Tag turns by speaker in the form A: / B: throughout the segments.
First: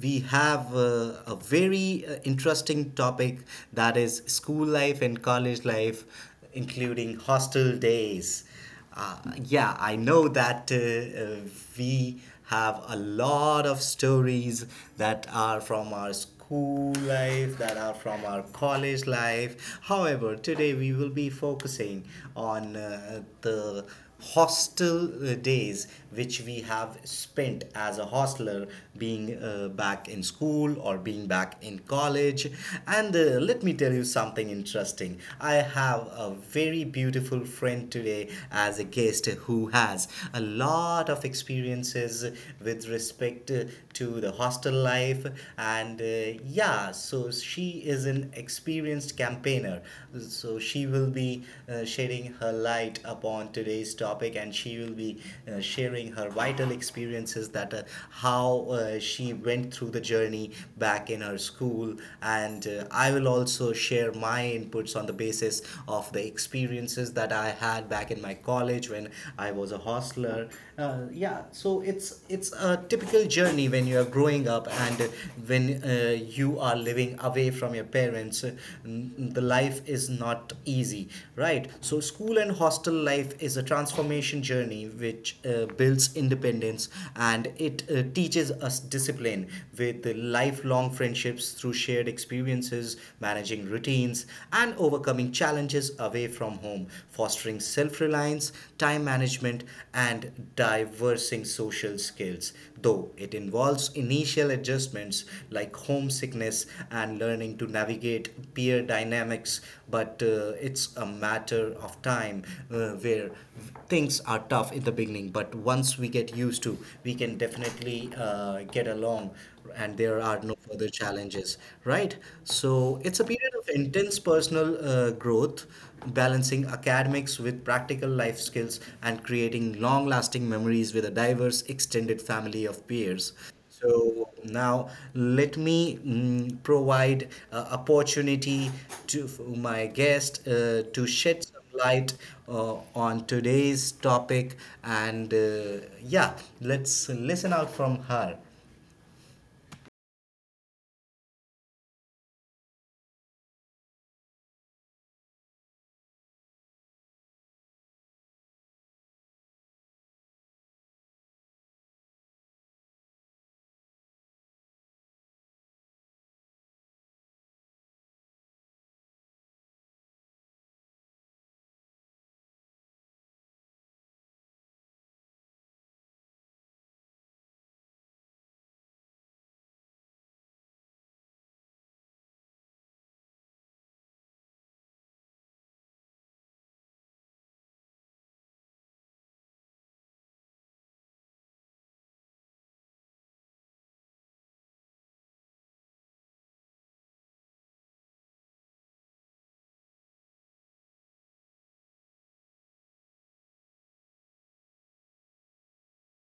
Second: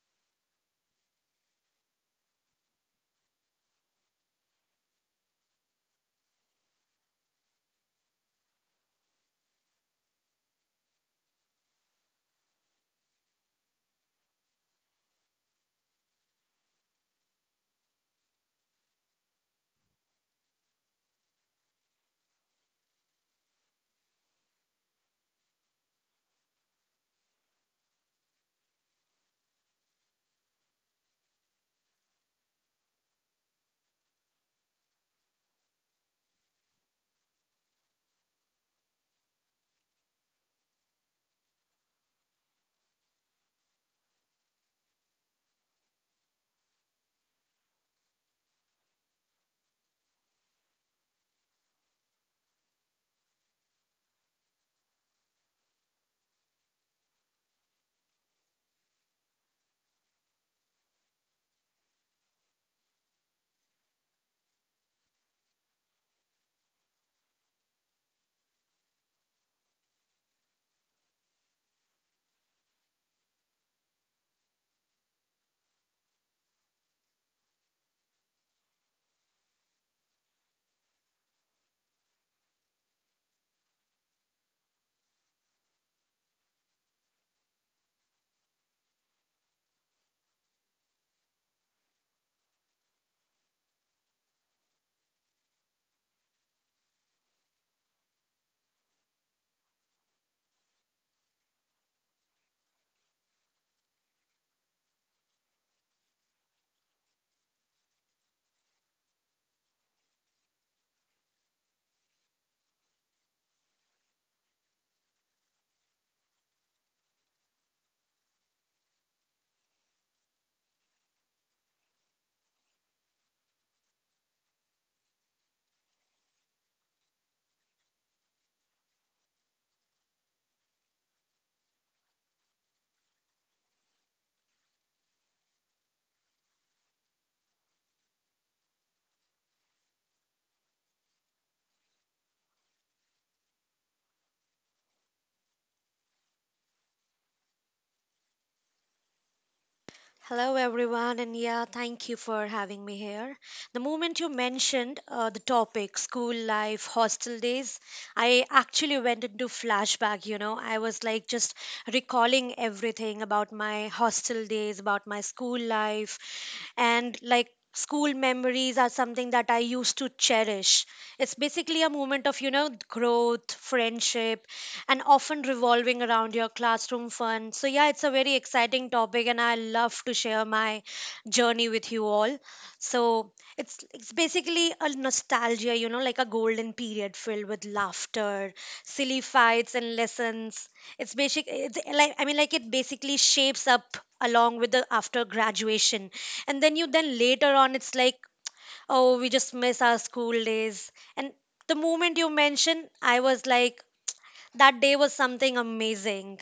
A: we have a very interesting topic, that is school life and college life, including hostel days. Uh, yeah, I know that we have a lot of stories that are from our school life, that are from our college life. However, today we will be focusing on the hostel days which we have spent as a hostler, being back in school or being back in college. And Let me tell you something interesting. I have a very beautiful friend today as a guest, who has a lot of experiences with respect to the hostel life. And uh, yeah so she is an experienced campaigner, so she will be sharing her light upon today's topic, and she will be sharing her vital experiences, that how she went through the journey back in her school. And I will also share my inputs on the basis of the experiences that I had back in my college when I was a hostler. So it's a typical journey when you are growing up and when you are living away from your parents. The life is not easy, right? So school and hostel life is a transformation journey, which builds independence, and it teaches us discipline with the lifelong friendships through shared experiences, managing routines, and overcoming challenges away from home, fostering self reliance, time management, and diversing social skills. Though it involves initial adjustments like homesickness and learning to navigate peer dynamics, but it's a matter of time where things are tough in the beginning, but once we get used to, we can definitely get along, and there are no further challenges, right? So it's a period of intense personal growth, balancing academics with practical life skills and creating long lasting memories with a diverse extended family of peers. So now let me provide opportunity to for my guest to shed some light on today's topic. And yeah let's listen out from her.
B: Hello, everyone, and yeah, thank you for having me here. The moment you mentioned the topic, school life, hostel days, I actually went into flashback. You know, I was like just recalling everything about my hostel days, about my school life, and like school memories are something that I used to cherish. It's basically a moment of growth, friendship, and often revolving around your classroom fun. So, yeah, it's a very exciting topic, and I love to share my journey with you all. So, it's basically a nostalgia, like a golden period filled with laughter, silly fights, and lessons. It's basic. It's like, I mean, like it basically shapes up along with the after graduation, and then you then later on, it's like, oh, we just miss our school days, and the moment you mention, I was like that day was something amazing.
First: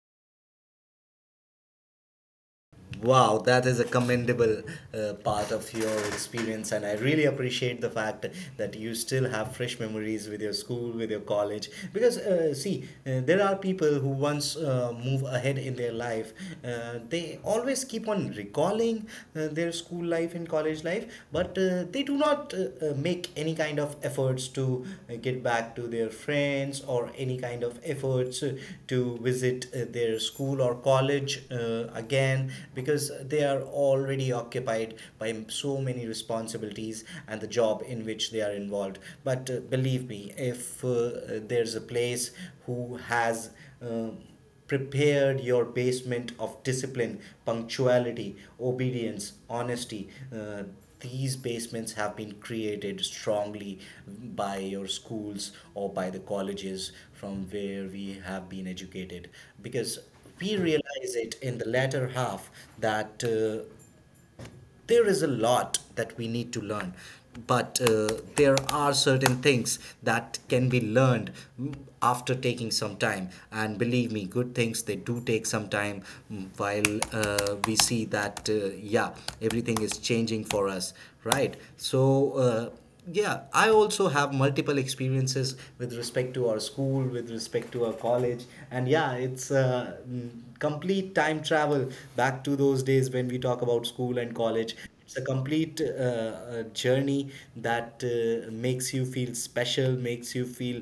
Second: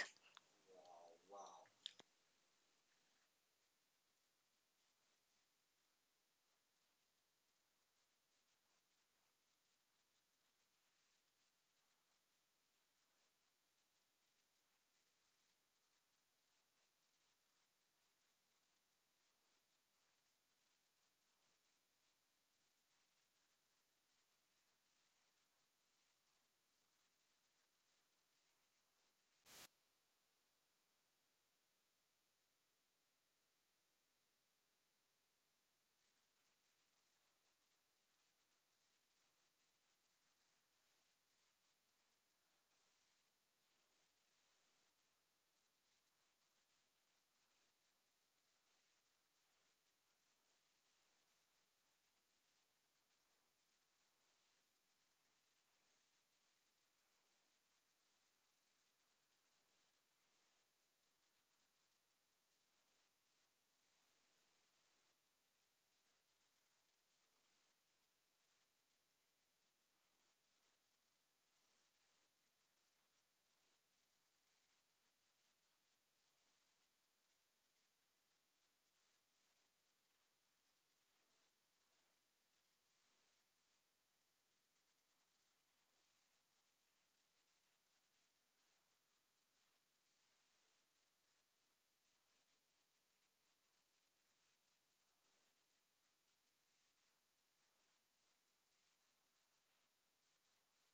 A: Wow, that is a commendable part of your experience, and I really appreciate the fact that you still have fresh memories with your school, with your college. Because, see, there are people who once move ahead in their life, they always keep on recalling their school life and college life, but they do not make any kind of efforts to get back to their friends, or any kind of efforts to visit their school or college again, because they are already occupied by so many responsibilities and the job in which they are involved. But believe me, if there's a place who has prepared your basement of discipline, punctuality, obedience, honesty. Uh, these basements have been created strongly by your schools or by the colleges from where we have been educated, because we realize it in the latter half, that there is a lot that we need to learn, but there are certain things that can be learned mm, after taking some time, and believe me, good things, they do take some time, while we see that yeah, everything is changing for us, right? So yeah, I also have multiple experiences with respect to our school, with respect to our college, and yeah, it's complete time travel back to those days. When we talk about school and college, it's a complete journey that makes you feel special, makes you feel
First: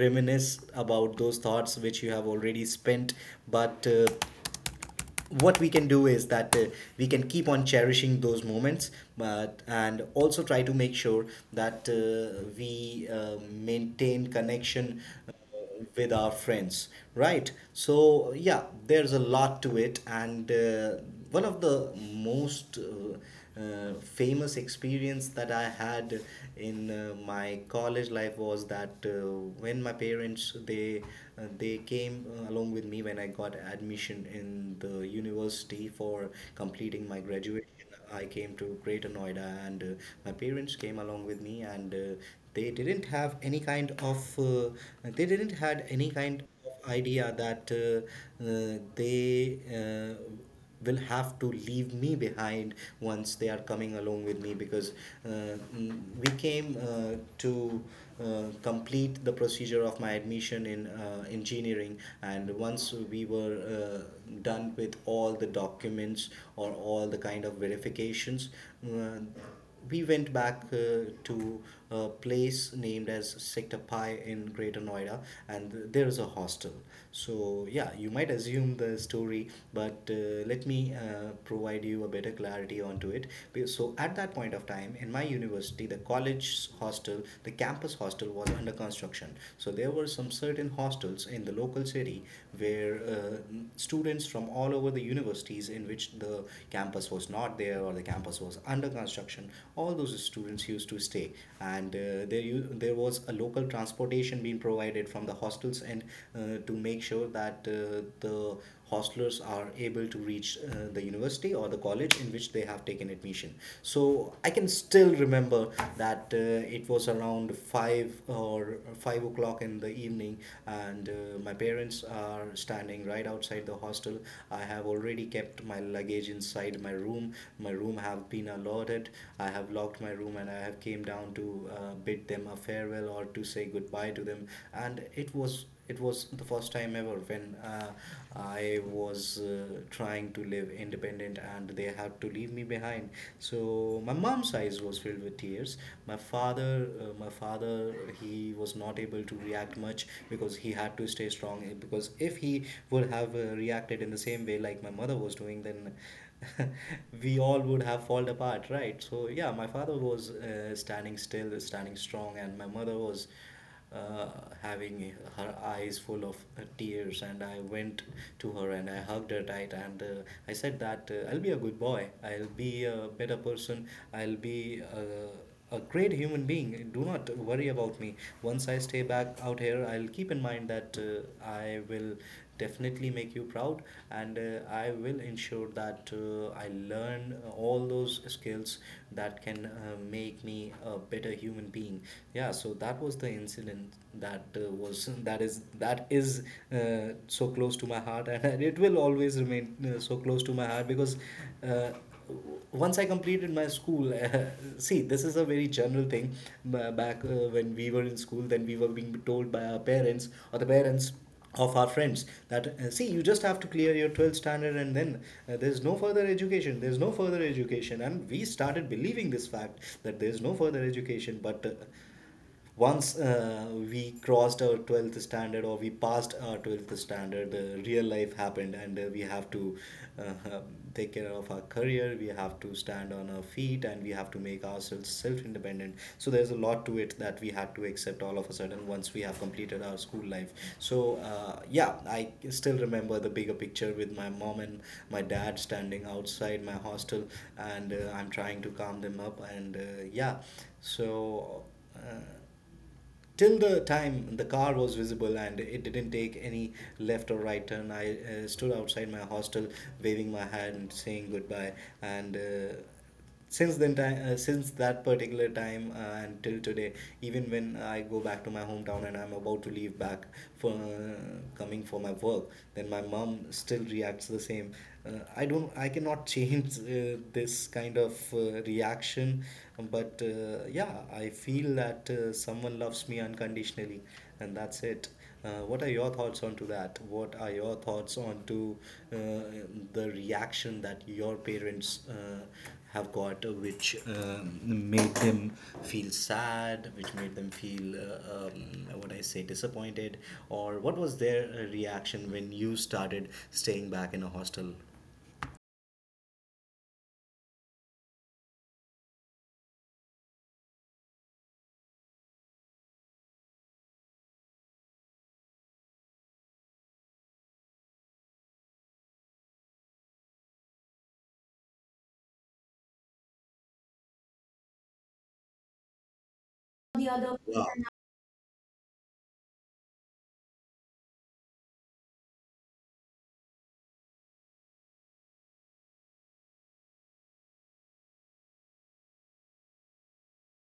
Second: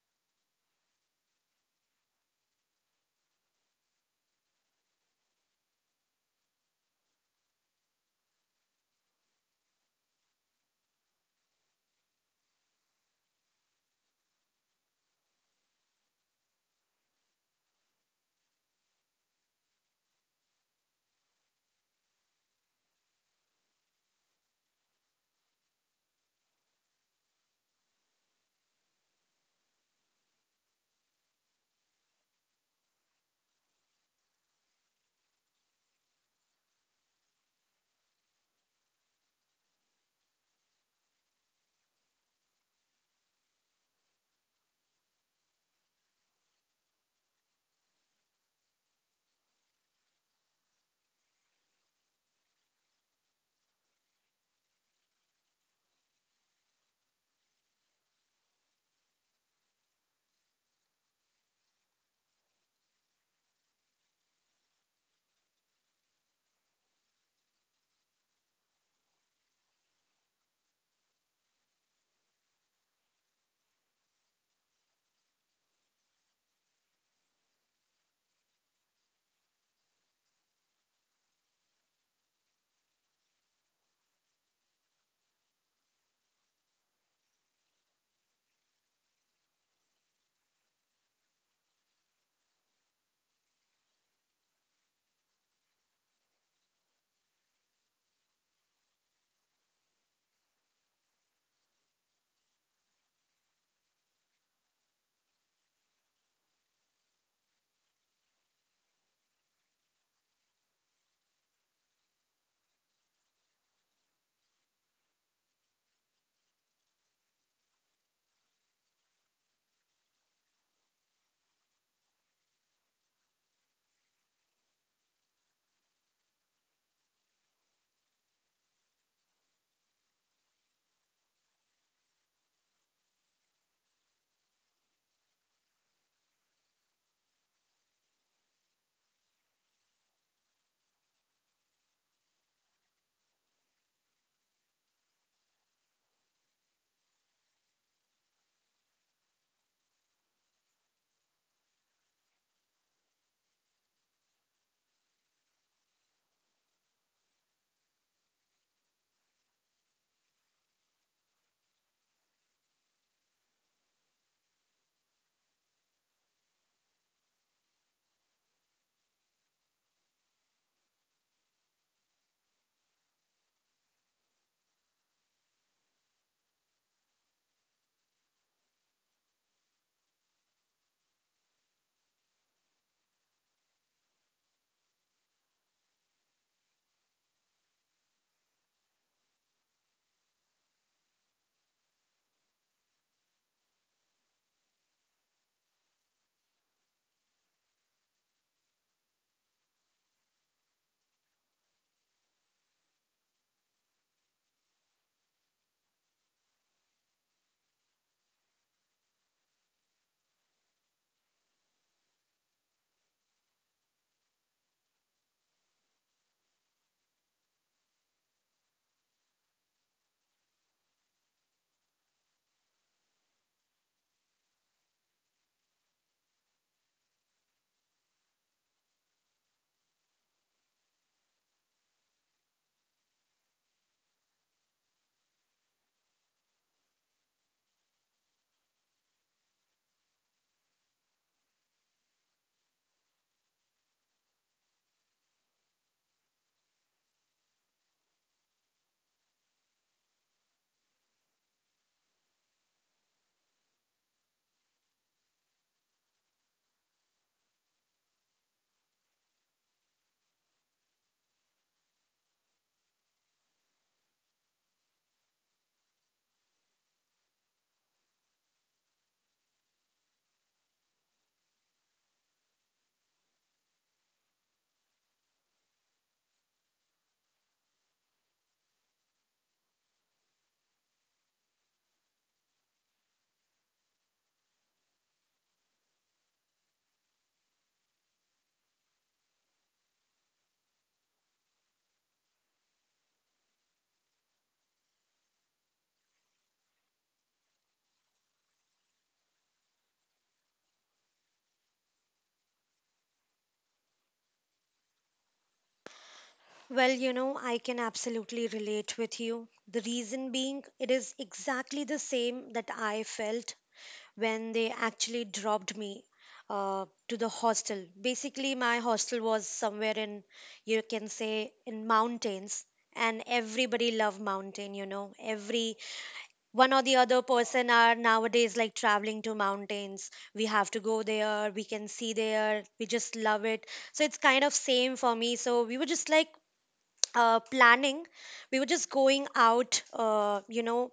A: reminisce about those thoughts which you have already spent. But what we can do is that we can keep on cherishing those moments. But and also try to make sure that we maintain connection uh, with our friends, right? So yeah, there's a lot to it. And One of the most famous experience that I had in my college life was that when my parents, they came along with me when I got admission in the university for completing my graduation. I came to Greater Noida, and my parents came along with me, and they didn't have any kind of they didn't had any kind of idea that they will have to leave me behind once they are coming along with me. Because we came to complete the procedure of my admission in engineering, and once we were done with all the documents or all the kind of verifications, uh, we went back to a place named as Sector Pi in Greater Noida, and there is a hostel. So yeah, you might assume the story, but let me provide you a better clarity onto it. So, at that point of time, in my university, the college hostel, the campus hostel was under construction. So there were some certain hostels in the local city where students from all over the universities in which the campus was not there or the campus was under construction, all those students used to stay. And there was a local transportation being provided from the hostels, and to make sure that the hostlers are able to reach the university or the college in which they have taken admission. So I can still remember that it was around five o'clock in the evening, and my parents are standing right outside the hostel. I have already kept my luggage inside my room. My room have been allotted. I have locked my room, and I have came down to bid them a farewell, or to say goodbye to them. And it was the first time ever when I was trying to live independent and they had to leave me behind. So my mom's eyes was filled with tears. My father, he was not able to react much because he had to stay strong. Because if he would have reacted in the same way like my mother was doing, then we all would have fallen apart, right? So yeah, my father was standing still, standing strong, and my mother was uh, having her eyes full of tears. And I went to her and I hugged her tight, and I said that I'll be a good boy, I'll be a better person, I'll be a great human being. Do not worry about me. Once I stay back out here, I'll keep in mind that I will definitely make you proud, and I will ensure that I learn all those skills that can make me a better human being. Yeah, so that was the incident that was that is so close to my heart, and it will always remain so close to my heart, because uh, once I completed my school, see, this is a very general thing. Back when we were in school, then we were being told by our parents, or the parents of our friends, that see, you just have to clear your 12th standard, and then there's no further education, and we started believing this fact that there's no further education. But once we crossed our 12th standard, or we passed our 12th standard, real life happened, and we have to uh, take care of our career, we have to stand on our feet, and we have to make ourselves self independent. So there's a lot to it that we had to accept all of a sudden once we have completed our school life. So yeah, I still remember the bigger picture, with my mom and my dad standing outside my hostel, and I'm trying to calm them up, and yeah so uh, till the time the car was visible and it didn't take any left or right turn, I stood outside my hostel waving my hand saying goodbye. And Since then time since that particular time, until today, even when I go back to my hometown and I'm about to leave back for coming for my work, then my mom still reacts the same. I cannot change this kind of reaction. But yeah, I feel that someone loves me unconditionally, and that's it. What are your thoughts on to that? What are your thoughts on to uh, the reaction that your parents have got, which made them feel sad, which made them feel what I say disappointed, or what was their reaction when you started staying back in a hostel?
B: Well, I can absolutely relate with you. The reason being, it is exactly the same that I felt when they actually dropped me to the hostel. Basically, my hostel was somewhere in, you can say, in mountains, and everybody loved mountain. You know, every one or the other
A: The other
B: person are nowadays like traveling to mountains. We have to go there, we can see there, we just love it. So it's kind of same for me. So we were just like planning. We were just going out,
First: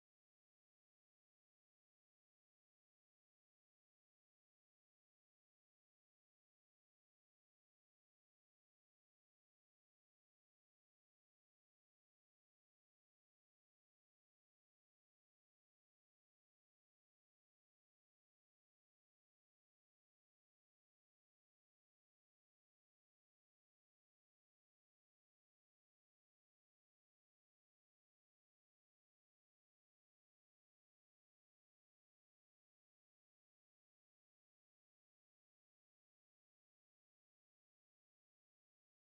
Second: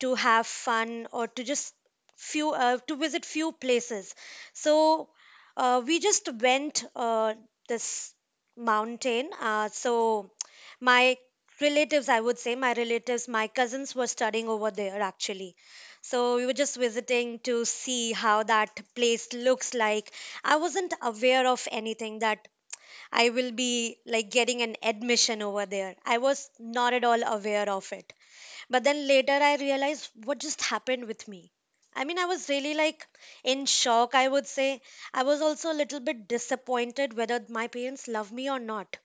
B: to have fun, or to just few to visit few places. So we just went this mountain. So my relatives, I would say, my relatives, my cousins were studying over there actually. So we were just visiting to see how that place looks like. I wasn't aware of anything that I will be like getting an admission over there. I was not at all aware of it. But then later I realized what just happened with me. I mean, I was really like in shock, I would say. I was also a little bit disappointed whether my parents love me or not.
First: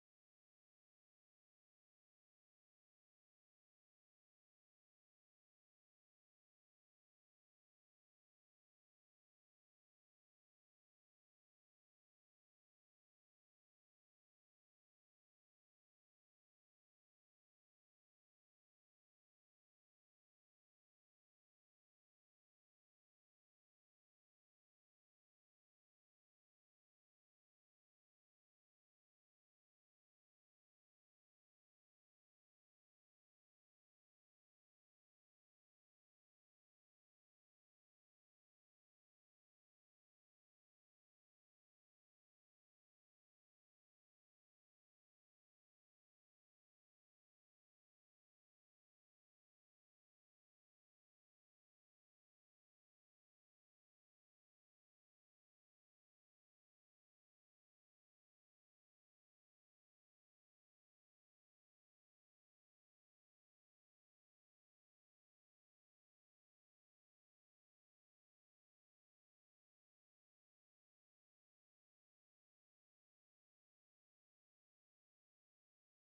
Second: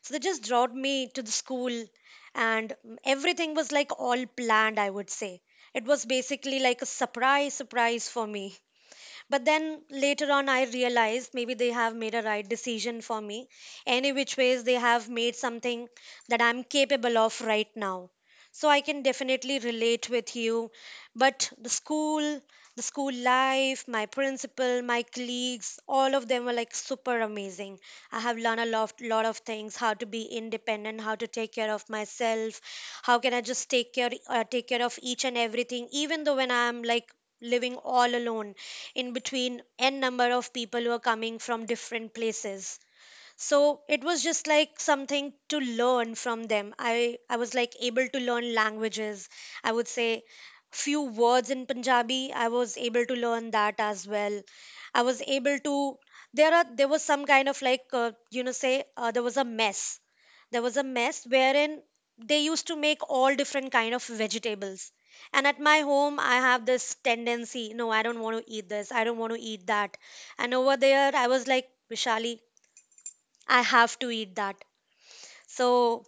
B: So they just dropped me to the school, and everything was like all planned, I would say. It was basically like a surprise, surprise for me. But then later on, I realized maybe they have made a right decision for me. Any which ways, they have made something that I'm capable of right now. So I can definitely relate with you. But the school life, my principal, my colleagues, all of them were like super amazing. I have learned a lot, lot of things: how to be independent, how to take care of myself, how can I just take care of each and everything, even though when I'm like living all alone in between n number of people who are coming from different places. So it was just like something to learn from them. I was like able to learn languages, I would say. Few words in Punjabi, I was able to learn that as well. I was able to, there was some kind of like say there was a mess wherein they used to make all different kind of vegetables. And at my home, I have this tendency, no, I don't want to eat this, I don't want to eat that. And over there, I was like, Vishali, I have to eat that. So,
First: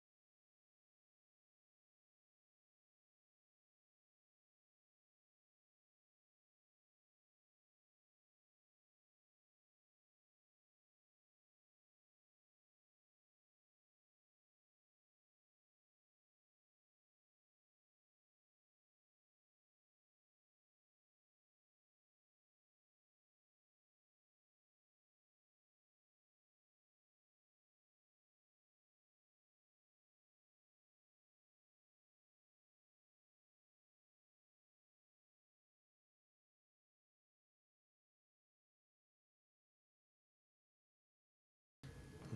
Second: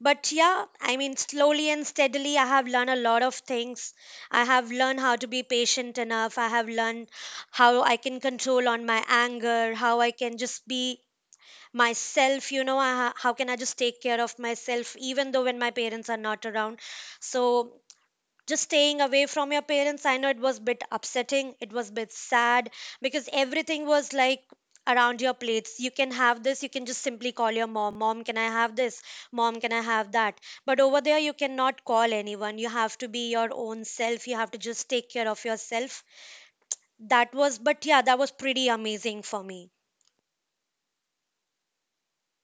B: but yeah, I mean, slowly and steadily, I have learned a lot of things. I have learned how to be patient enough. I have learned how I can control on my anger, how I can just be myself, you know, how can I just take care of myself, even though when my parents are not around. So, just staying away from your parents, I know it was a bit upsetting, it was a bit sad, because everything was like around your plates. You can have this, you can just simply call your mom, mom can I have this, mom can I have that. But over there you cannot call anyone, you have to be your own self, you have to just take care of yourself. That was, but yeah, that was pretty amazing for me.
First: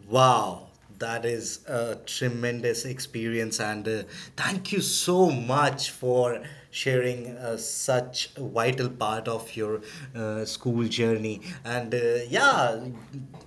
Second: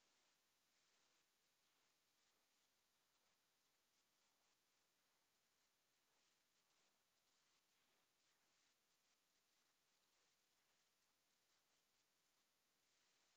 A: Wow, that is a tremendous experience, and thank you so much for sharing such a vital part of your school journey. And yeah,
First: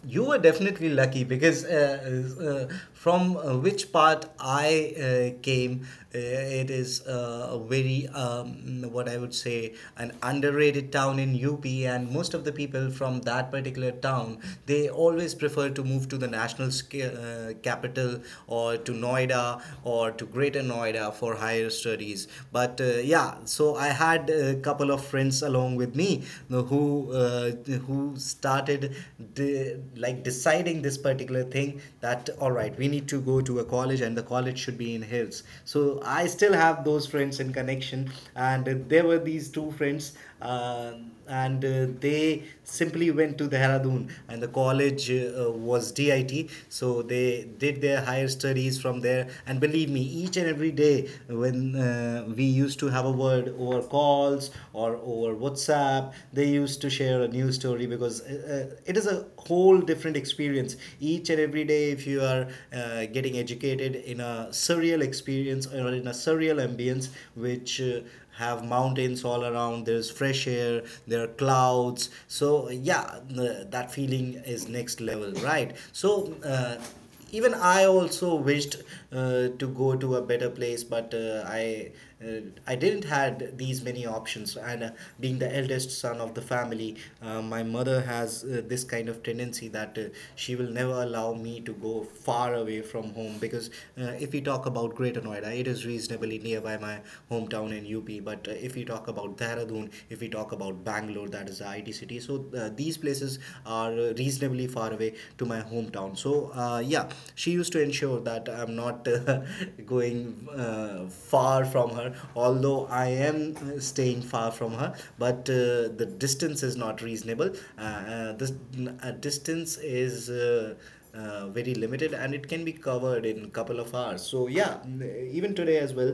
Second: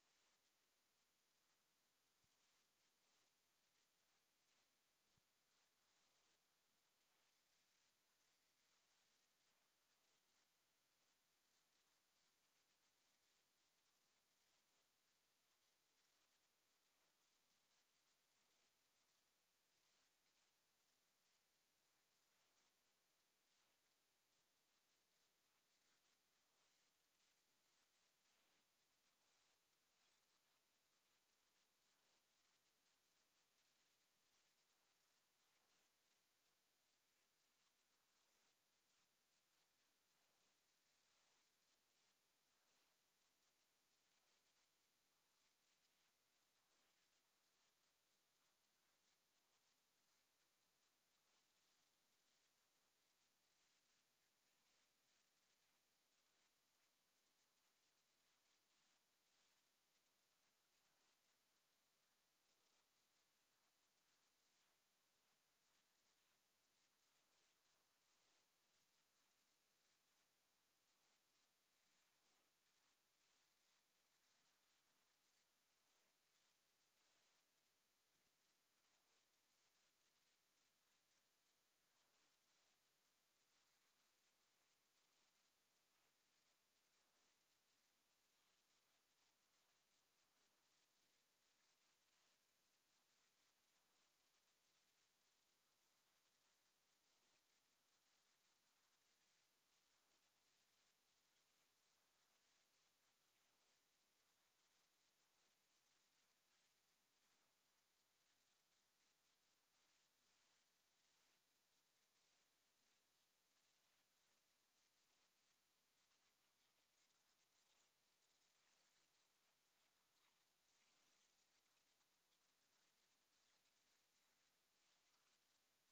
A: you were definitely lucky because from which part I came, it is a very what I would say an underrated town in UP, and most of the people from that particular town they always prefer to move to the national capital or to Noida or to Greater Noida for higher studies. But yeah, so I had a couple of friends along with me you uh, who started de- like deciding this particular thing that all right, we need to go to a college and the college should be in hills. So I still have those friends in connection, and there were these two friends. And They simply went to Dehradun, and the college was DIT. So they did their higher studies from there. And believe me, each and every day when we used to have a word over calls or over WhatsApp, they used to share a new story because it is a whole different experience. Each and every day, if you are getting educated in a surreal experience or in a surreal ambience, which have mountains all around, there's fresh air, there are clouds. So yeah, that feeling is next level, right? So even I also wished to go to a better place, but I didn't had these many options. And being the eldest son of the family, my mother has this kind of tendency that she will never allow me to go far away from home because if we talk about Greater Noida, it is reasonably nearby by my hometown in UP. But if we talk about Dehradun, if we talk about Bangalore, that is the IT city. So these places are reasonably far away to my hometown. So yeah, she used to ensure that I'm not going far from her. Although I am staying far from her, but the distance is not reasonable. This distance is. Very limited, and it can be covered in couple of hours. So yeah, even today as well,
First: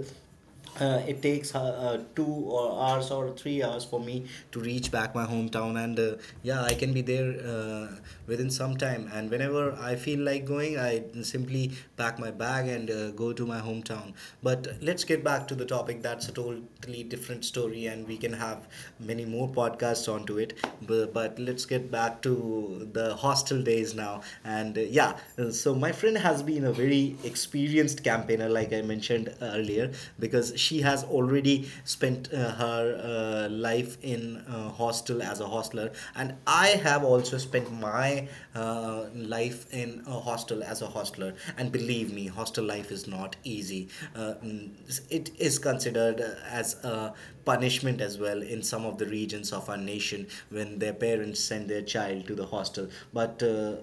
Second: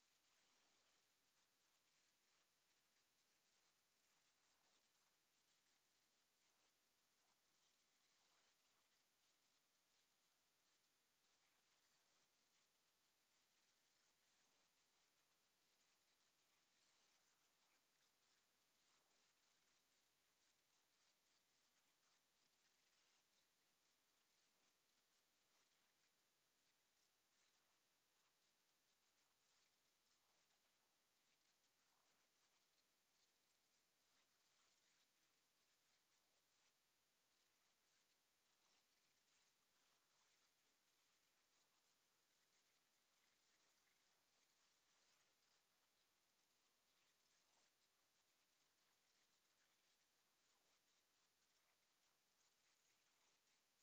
A: it takes two or hours or 3 hours for me to reach back my hometown, and yeah, I can be there within some time, and whenever I feel like going, I simply pack my bag and go to my hometown. But let's get back to the topic. That's a totally different story, and we can have many more podcasts onto it, but let's get back to the hostel days now. And so my friend has been a very experienced campaigner, like I mentioned earlier, because she has already spent her life in hostel as a hostler, and I have also spent my life in a hostel as a hostler. And believe me, hostel life is not easy. Uh, mm, it is considered as a punishment as well in some of the regions of our nation when their parents send their child to the hostel, but.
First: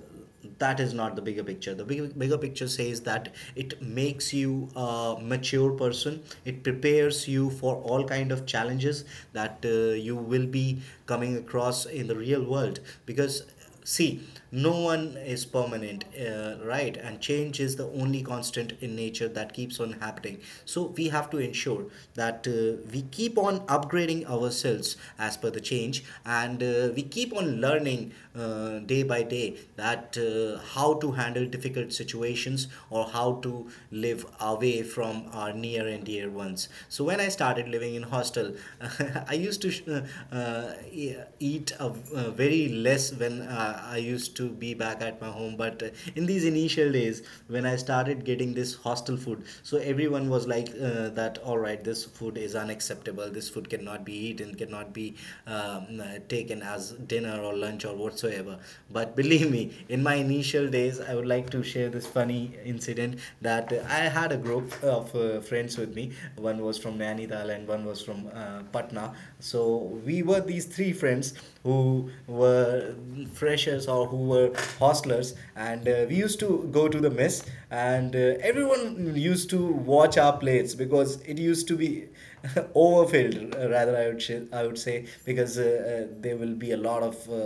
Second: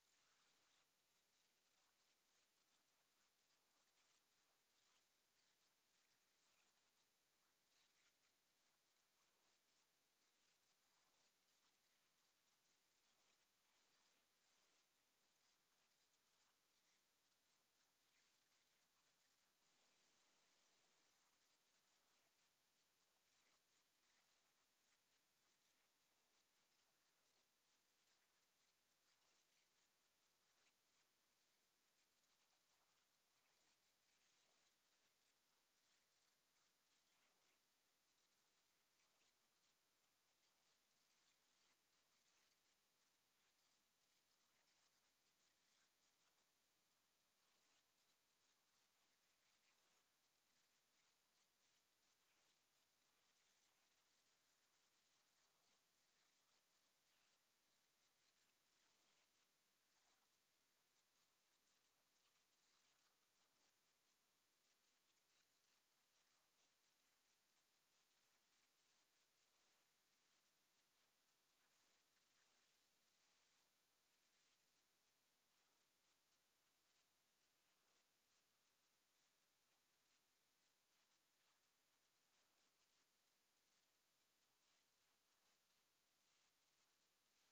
A: That is not the bigger picture. The bigger picture says that it makes you a mature person. It prepares you for all kind of challenges that you will be coming across in the real world, because see, no one is permanent, right? And change is the only constant in nature that keeps on happening. So we have to ensure that we keep on upgrading ourselves as per the change, and we keep on learning day by day that how to handle difficult situations or how to live away from our near and dear ones. So when I started living in hostel, I used to eat a, very less when I used to be back at my home. But in these initial days, when I started getting this hostel food, so everyone was like that. All right, this food is unacceptable. This food cannot be eaten, cannot be um, uh, taken as dinner or lunch or whatsoever. But believe me, in my initial days, I would like to share this funny incident that I had a group of friends with me. One was from Nainital and one was from Patna. So we were these three friends who were freshers or who were hostlers, and we used to go to the mess, and everyone used to watch our plates because it used to be overfilled, rather I would I would say, because they will be a lot of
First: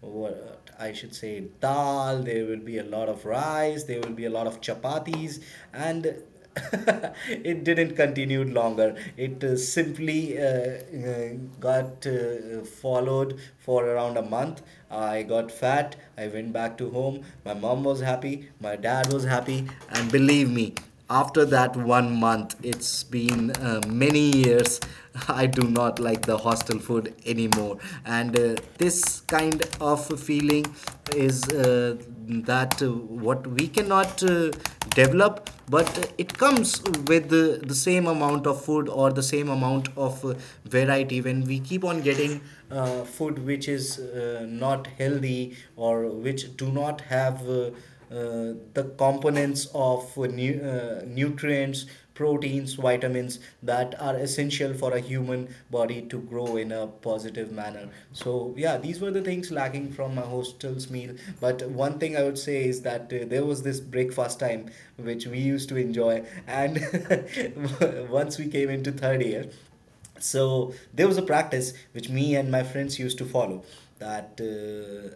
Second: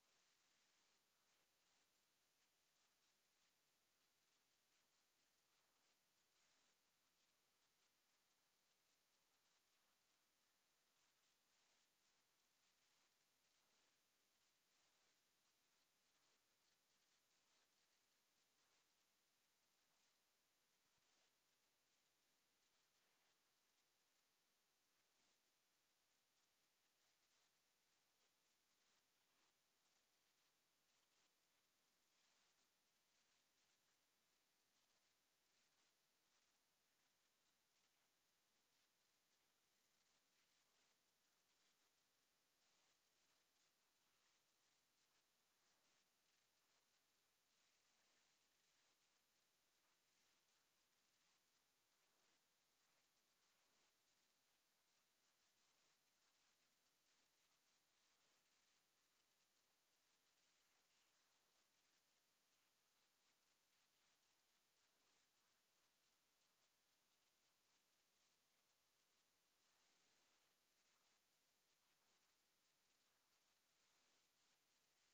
A: what I should say dal. There will be a lot of rice. There will be a lot of chapatis, and it didn't continue longer. It simply got followed for around a month. I got fat. I went back to home. My mom was happy. My dad was happy, and believe me, after that 1 month, it's been many years. I do not like the hostel food anymore, and this kind of feeling is that what we cannot develop, but it comes with the same amount of food or the same amount of variety when we keep on getting food which is not healthy or which do not have. Uh, the components of nutrients, proteins, vitamins that are essential for a human body to grow in a positive manner. So, yeah, these were the things lacking from my hostel's meal. But one thing I would say is that there was this breakfast time which we used to enjoy, and once we came into third year, so there was a practice which me and my friends used to follow, that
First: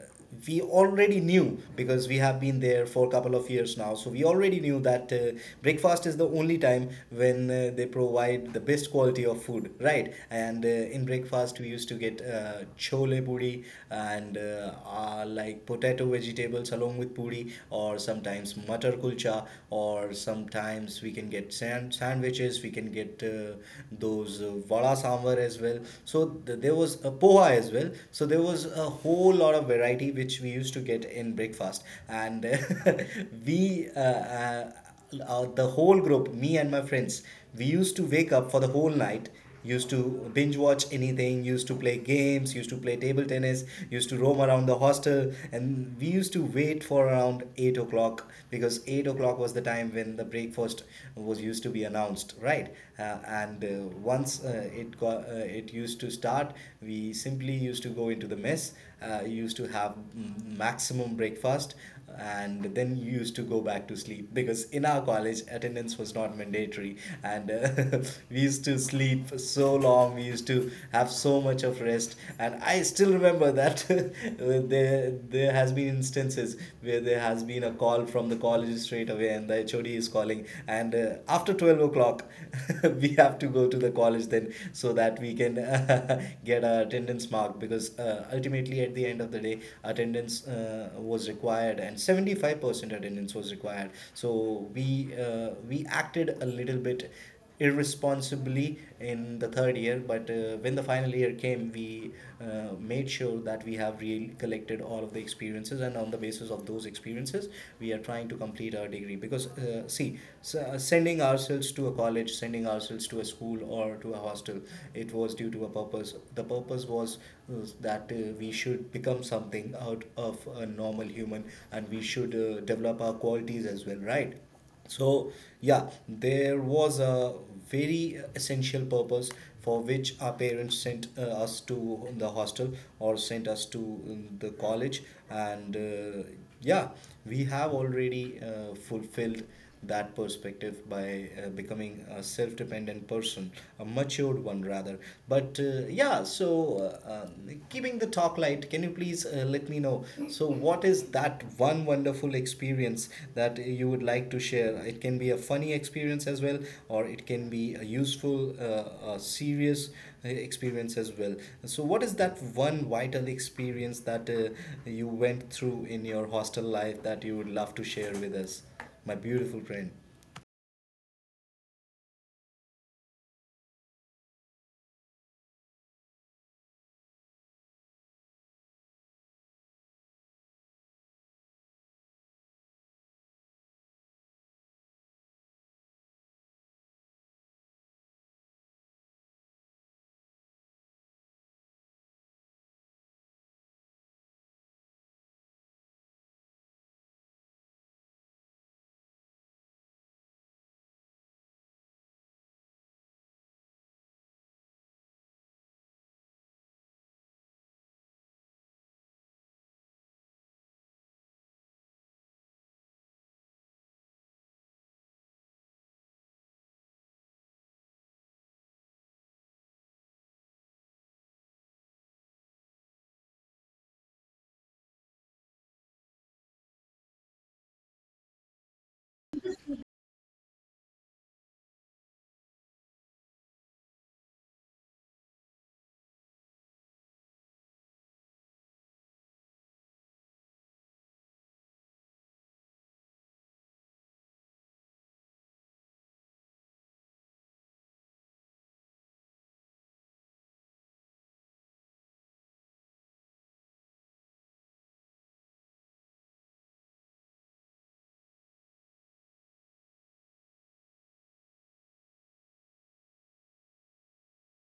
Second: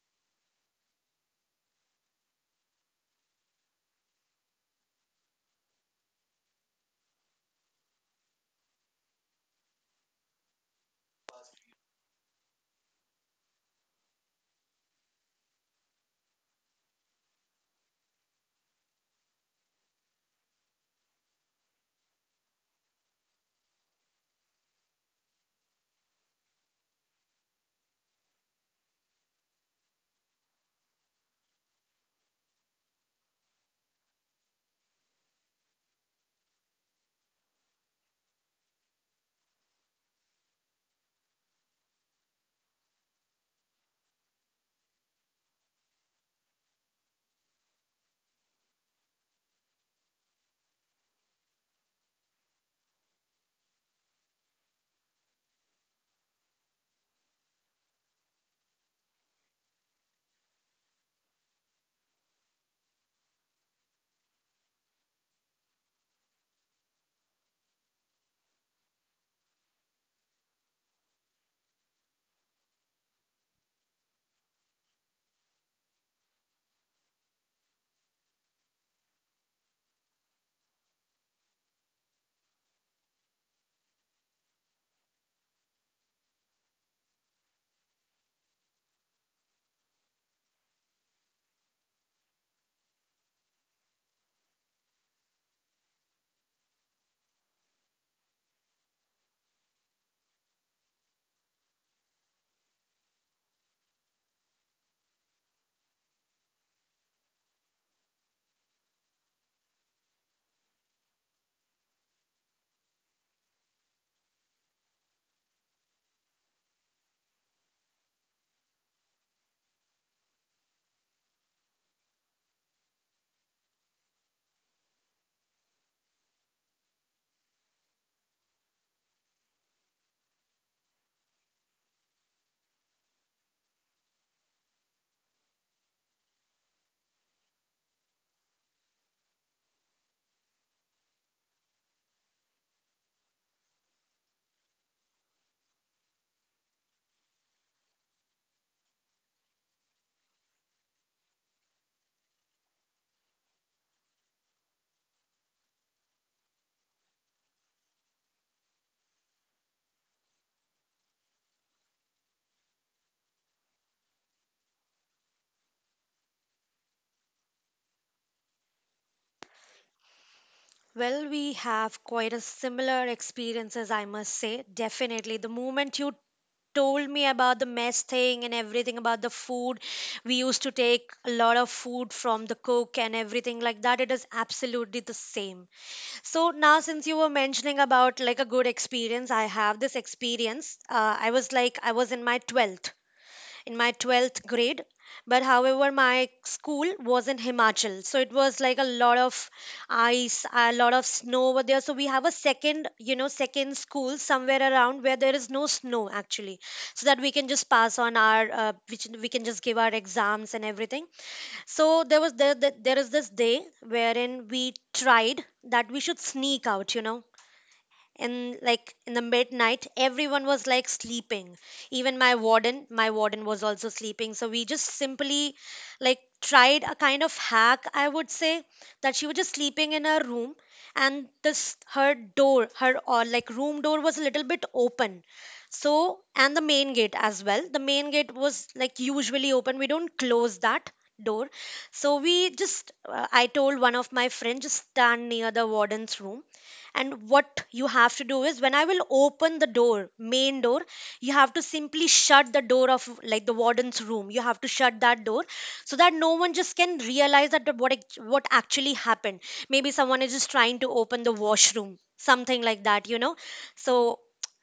A: we already knew, because we have been there for a couple of years now, so we already knew that breakfast is the only time when they provide the best quality of food, right? And in breakfast we used to get chole puri and like potato vegetables along with puri, or sometimes matar kulcha, or sometimes times we can get sandwiches, we can get those vada sambar as well. So there was a poha as well. So there was a whole lot of variety which we used to get in breakfast. And we uh, the whole group, me and my friends, we used to wake up for the whole night, used to binge watch anything, used to play games, used to play table tennis, used to roam around the hostel, and we used to wait for around 8 o'clock, because 8 o'clock was the time when the breakfast was used to be announced, right? And Once it used to start, we simply used to go into the mess, used to have maximum breakfast, and then you used to go back to sleep, because in our college attendance was not mandatory. And we used to sleep so long, we used to have so much of rest. And I still remember that there has been instances where there has been a call from the college straight away and the hod is calling, and after 12 o'clock we have to go to the college then, so that we can get our attendance mark, because ultimately at the end of the day attendance was required, and 75% attendance was required. So we acted a little bit irresponsibly in the third year. But when the final year came, we made sure that we have really collected all of the experiences, and on the basis of those experiences we are trying to complete our degree. Because see, sending ourselves to a college, sending ourselves to a school or to a hostel, it was due to a purpose. The purpose was that we should become something out of a normal human, and we should develop our qualities as well, right? So, yeah, there was a very essential purpose for which our parents sent us to the hostel or sent us to the college, and yeah, we have already fulfilled that perspective by becoming a self dependent person, a matured one rather. But keeping the talk light, can you please let me know? So, what is that one wonderful experience that you would like to share? It can be a funny experience as well, or it can be a useful, a serious experience as well. So, what is that one vital experience that you went through in your hostel life that you would love to share with us? My beautiful friend.
B: Well, we have quite a similar experiences, I must say. Definitely the moment you told me about the mess thing and everything about the food. We used to take a lot of food from the cook and everything like that. It is absolutely the same. So now, since you were mentioning about like a good experience, I have this experience. I was in my 12th grade, but however my school was in Himachal. So it was like a lot of ice, a lot of snow over there. So we have a second you know second school somewhere around where there is no snow actually. So that we can just pass on our which we can just give our exams and everything. So there was there, there there is this day wherein we tried that we should sneak out, you know, in like in the midnight. Everyone was like sleeping, even my warden was also sleeping. So we just simply like tried a kind of hack, I would say, that she was just sleeping in her room. And this her door, her or like room door was a little bit open. So and the main gate as well, the main gate was like usually open, we don't close that door. So we just I told one of my friends, just stand near the warden's room. And what you have to do is when I will open the door main door, you have to simply shut the door of like the warden's room, you have to shut that door, so that no one just can realize that what actually happened. Maybe someone is just trying to open the washroom, something like that, you know. So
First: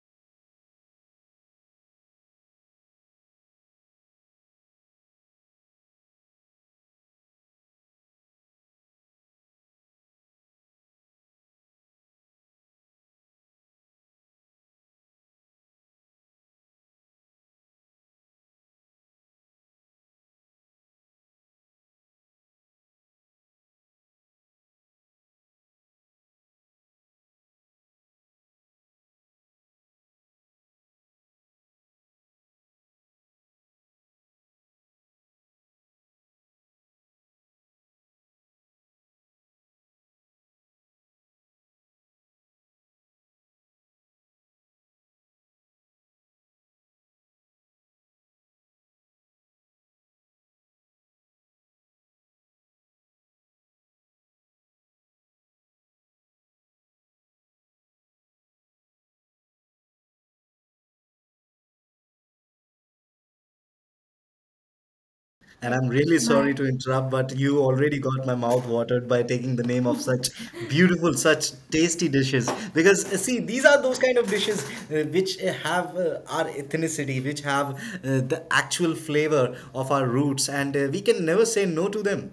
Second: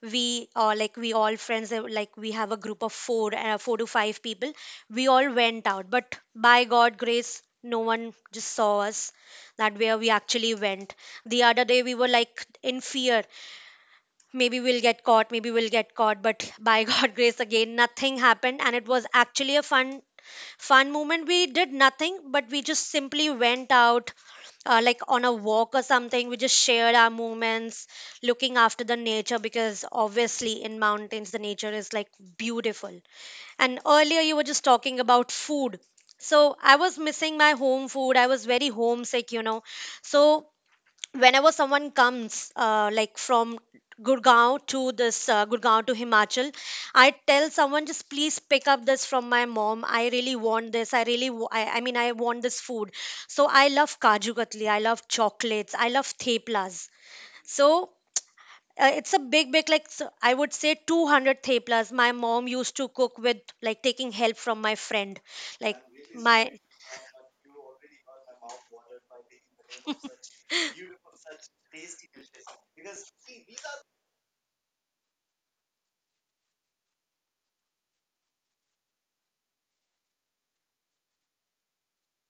B: we like we all friends like we have a group of four, four to five people. We all went out, but by god grace, no one just saw us, that where we actually went. The other day we were like in fear, maybe we'll get caught, maybe we'll get caught. But by god grace again, nothing happened. And it was actually a fun fun moment. We did nothing, but we just simply went out, like on a walk or something. We just shared our moments, looking after the nature, because obviously in mountains the nature is like beautiful. And earlier you were just talking about food, so I was missing my home food, I was very homesick, you know. So whenever someone comes like from Gurgaon to this Gurgaon to Himachal, I tell someone just please pick up this from my mom. I really want this. I mean, I want this food. So I love kaju katli. I love chocolates. I love theplas. So it's a big big like, so I would say, 200 theplas. My mom used to cook with like taking help from my friend,
A: And
B: like
A: I'm really My sorry
B: my
A: to interrupt, but you already got my mouth watered by taking the name of such beautiful, such tasty dishes. Because see, these are those kind of dishes which have our ethnicity, which have the actual flavor of our roots, and we can never say no to them.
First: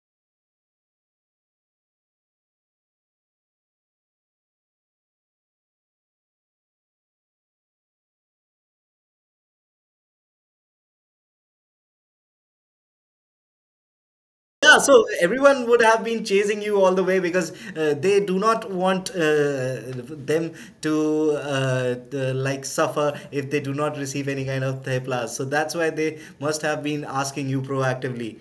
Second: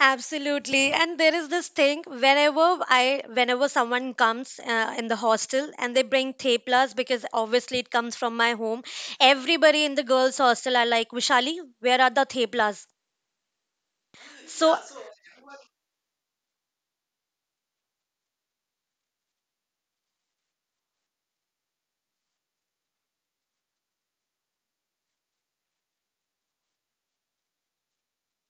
B: Absolutely. And there is this thing whenever I whenever someone comes in the hostel and they bring teplas, because obviously it comes from my home, everybody in the girls hostel are like, "Vishali, where are the teplas?" So
A: Yeah, so everyone would have been chasing you all the way because they do not want them to like suffer if they do not receive any kind of thepla. So that's why they must have been asking you proactively.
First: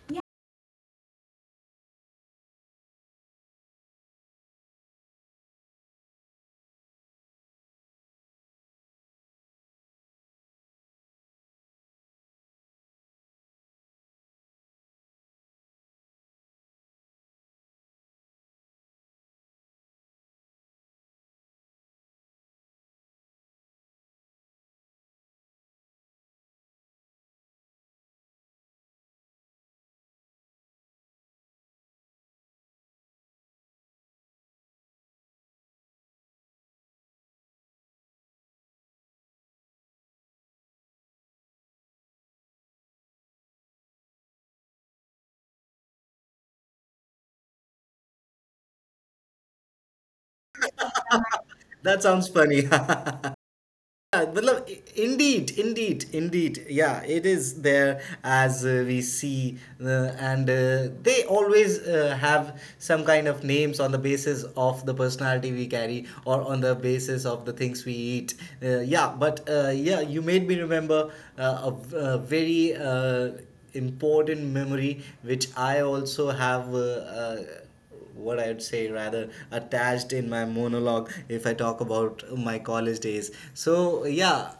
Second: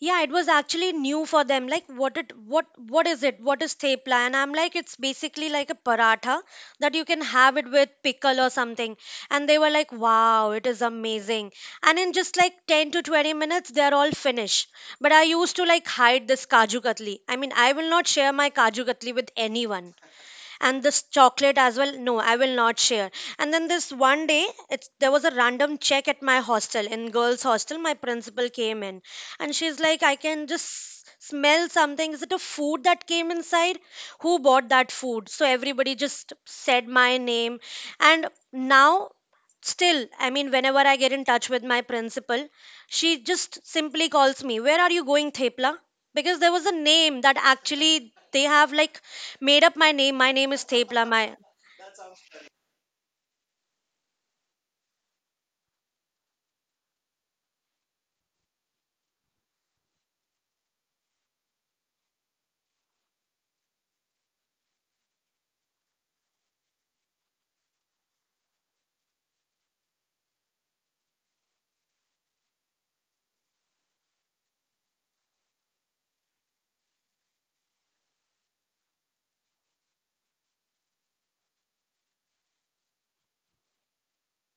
B: yeah, it was actually new for them, like what it what is it what is thepla. And I'm like, it's basically like a paratha that you can have it with pickle or something. And they were like, wow, it is amazing. And in just like 10 to 20 minutes they're all finished. But I used to like hide this kaju katli, I mean I will not share my kaju katli with anyone. And this chocolate as well, no I will not share. And then this one day there was a random check at my hostel, in girls hostel my principal came in, and she's like, I can just smell something, is it a food that came inside, who bought that food. So everybody just said my name. And now still, I mean, whenever I get in touch with my principal, she just simply calls me, where are you going thepla, because there was a name that actually they have like made up my name. My name is tepla, my
A: That sounds funny. Yeah, well, indeed. Yeah, it is there as we see, and they always have some kind of names on the basis of the personality we carry or on the basis of the things we eat. You made me remember a very important memory which I also have. What I'd say rather attached in my monologue if I talk about my college days. So yeah,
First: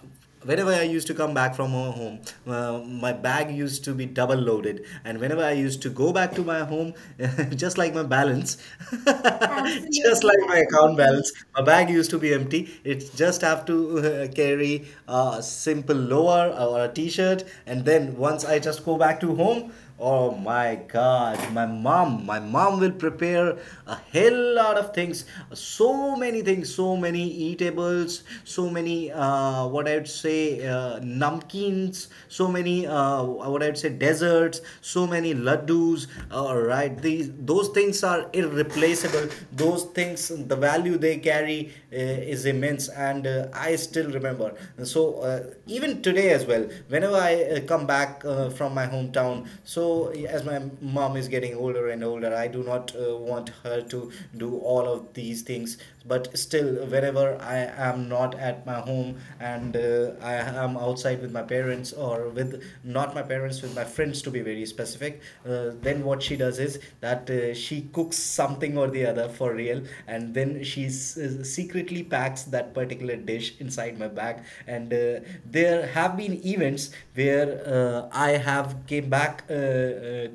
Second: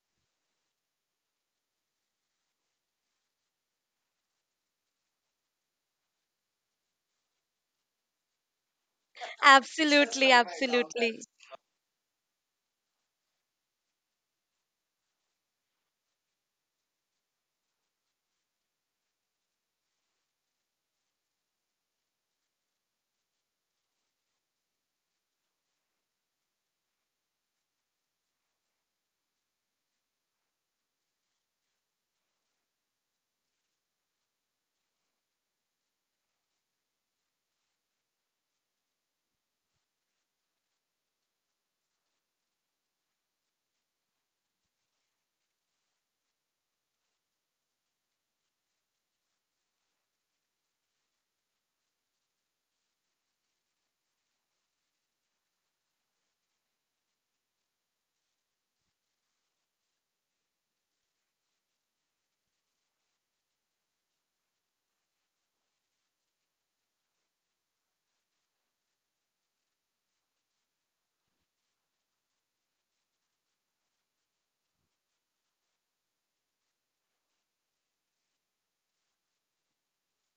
A: whenever I used to come back from home, my bag used to be double loaded, and whenever I used to go back to my home, just like my balance, just absolutely,
B: absolutely,
A: like my account absolutely.
B: absolutely.
A: Balance, my bag used to be empty. It just have to carry a simple lower or a t-shirt, and then once I just go back to home, oh my God, my mom will prepare a hell lot of things, so many eatables, so many what I'd say namkeens, so many what I'd say desserts, so many laddus. All right, these those things are irreplaceable. Those things, the value they carry is immense, and I still remember. So even today as well, whenever I come back from my hometown. So as my mom is getting older and older, I do not want her to do all of these things. But still, whenever I am not at my home and I am outside with my parents or with not my parents, with my friends to be very specific, then what she does is that she cooks something or the other for real, and then secretly packs that particular dish inside my bag and there have been events where I have came back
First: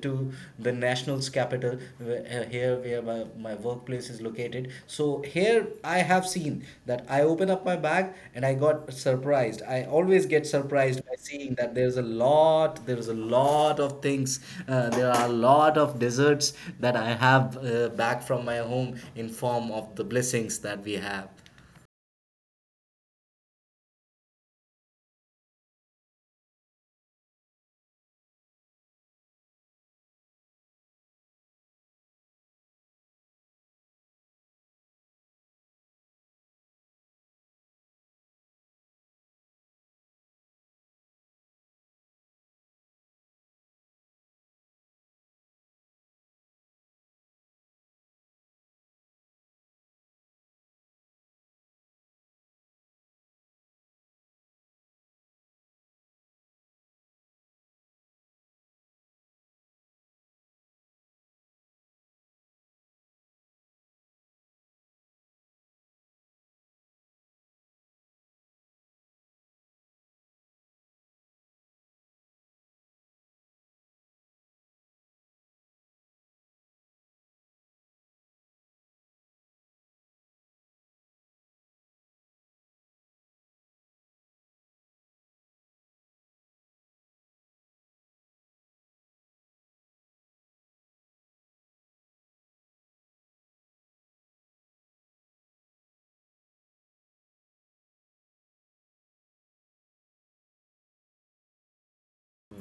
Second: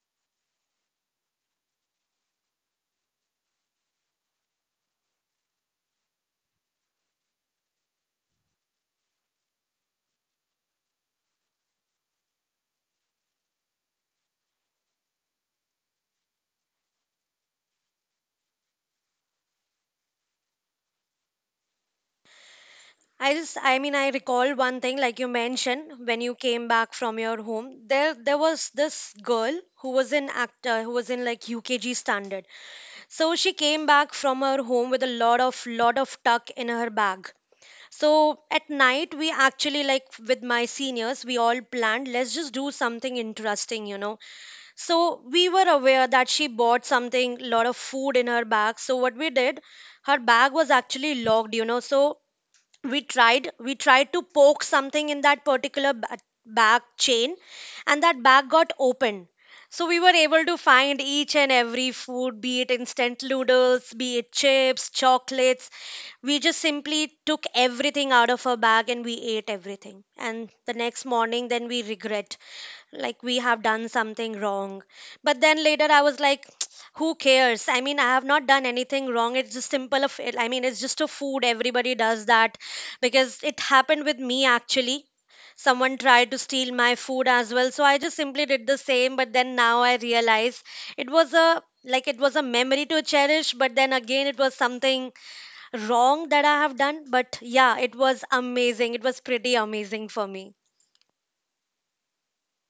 A: to the national's capital here where my workplace is located. So here I have seen that I open up my bag and I got surprised. I always get surprised by seeing that there's a lot of things, there are a lot of desserts that I have back from my home in form of the blessings that we have.
B: I mean, I recall one thing like you mentioned when you came back from your home, there was this girl who was an actor, who was in like UKG standard. So she came back from her home with a lot of tuck in her bag. So at night we actually like with my seniors we all planned, let's just do something interesting, you know. So we were aware that she bought something, lot of food in her bag. So what we did, her bag was actually locked, you know. So we tried to poke something in that particular bag chain, and that bag got open. So we were able to find each and every food, be it instant noodles, be it chips, chocolates. We just simply took everything out of her bag and we ate everything. And the next morning then we regret, like we have done something wrong. But then later I was like, who cares, I mean I have not done anything wrong, it's just simple of it, I mean it's just a food, everybody does that. Because it happened with me actually, someone tried to steal my food as well, so I just simply did the same. But then now I realize it was a memory to cherish, but then again it was something wrong that I have done. But yeah, it was amazing, it was pretty amazing for me.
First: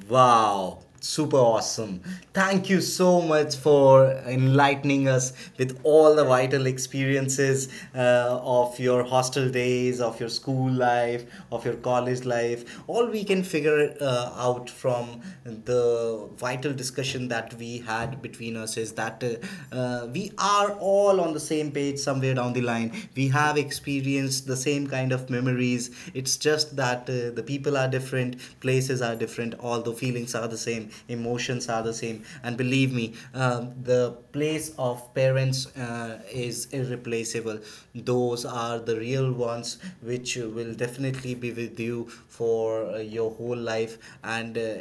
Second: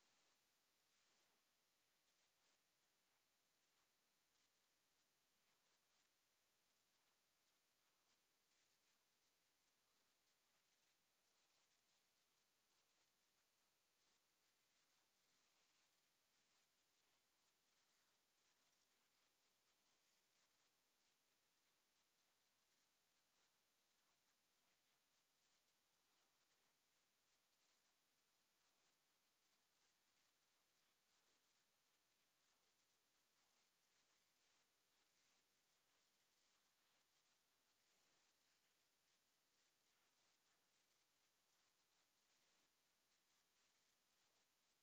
A: Wow, super awesome. Thank you so much for enlightening us with all the vital experiences of your hostel days, of your school life, of your college life. All we can figure out from the vital discussion that we had between us is that we are all on the same page somewhere down the line. We have experienced the same kind of memories degrees. It's just that the people are different, places are different, although feelings are the same, emotions are the same. And believe me, the place of parents is irreplaceable. Those are the real ones which will definitely be with you for your whole life. And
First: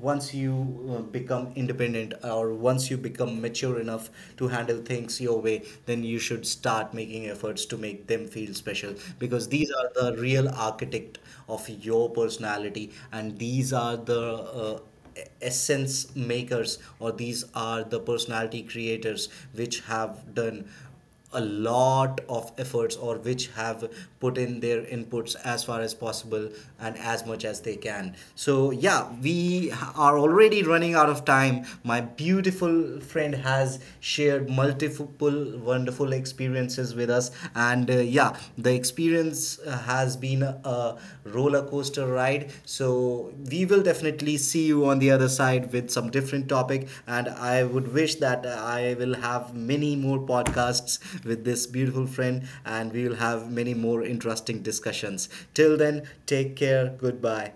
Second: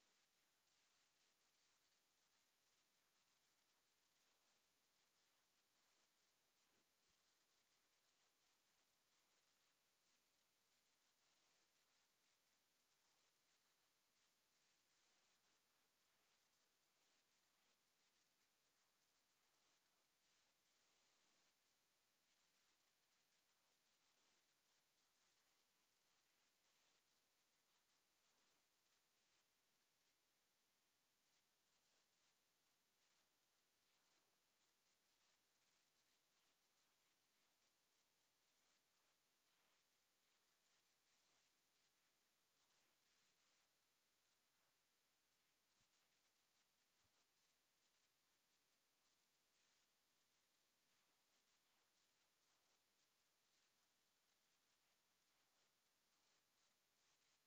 A: once you become independent or once you become mature enough to handle things your way, then you should start making efforts to make them feel special, because these are the real architect of your personality and these are the essence makers or these are the personality creators which have done a lot of efforts or which have put in their inputs as far as possible and as much as they can. So yeah, we are already running out of time. My beautiful friend has shared multiple wonderful experiences with us, and yeah, the experience seasons has been a roller coaster ride. So we will definitely see you on the other side with some different topic. And I would wish that I will have many more podcasts with this beautiful friend, and we will have many more interesting discussions. Till then, take care. Goodbye.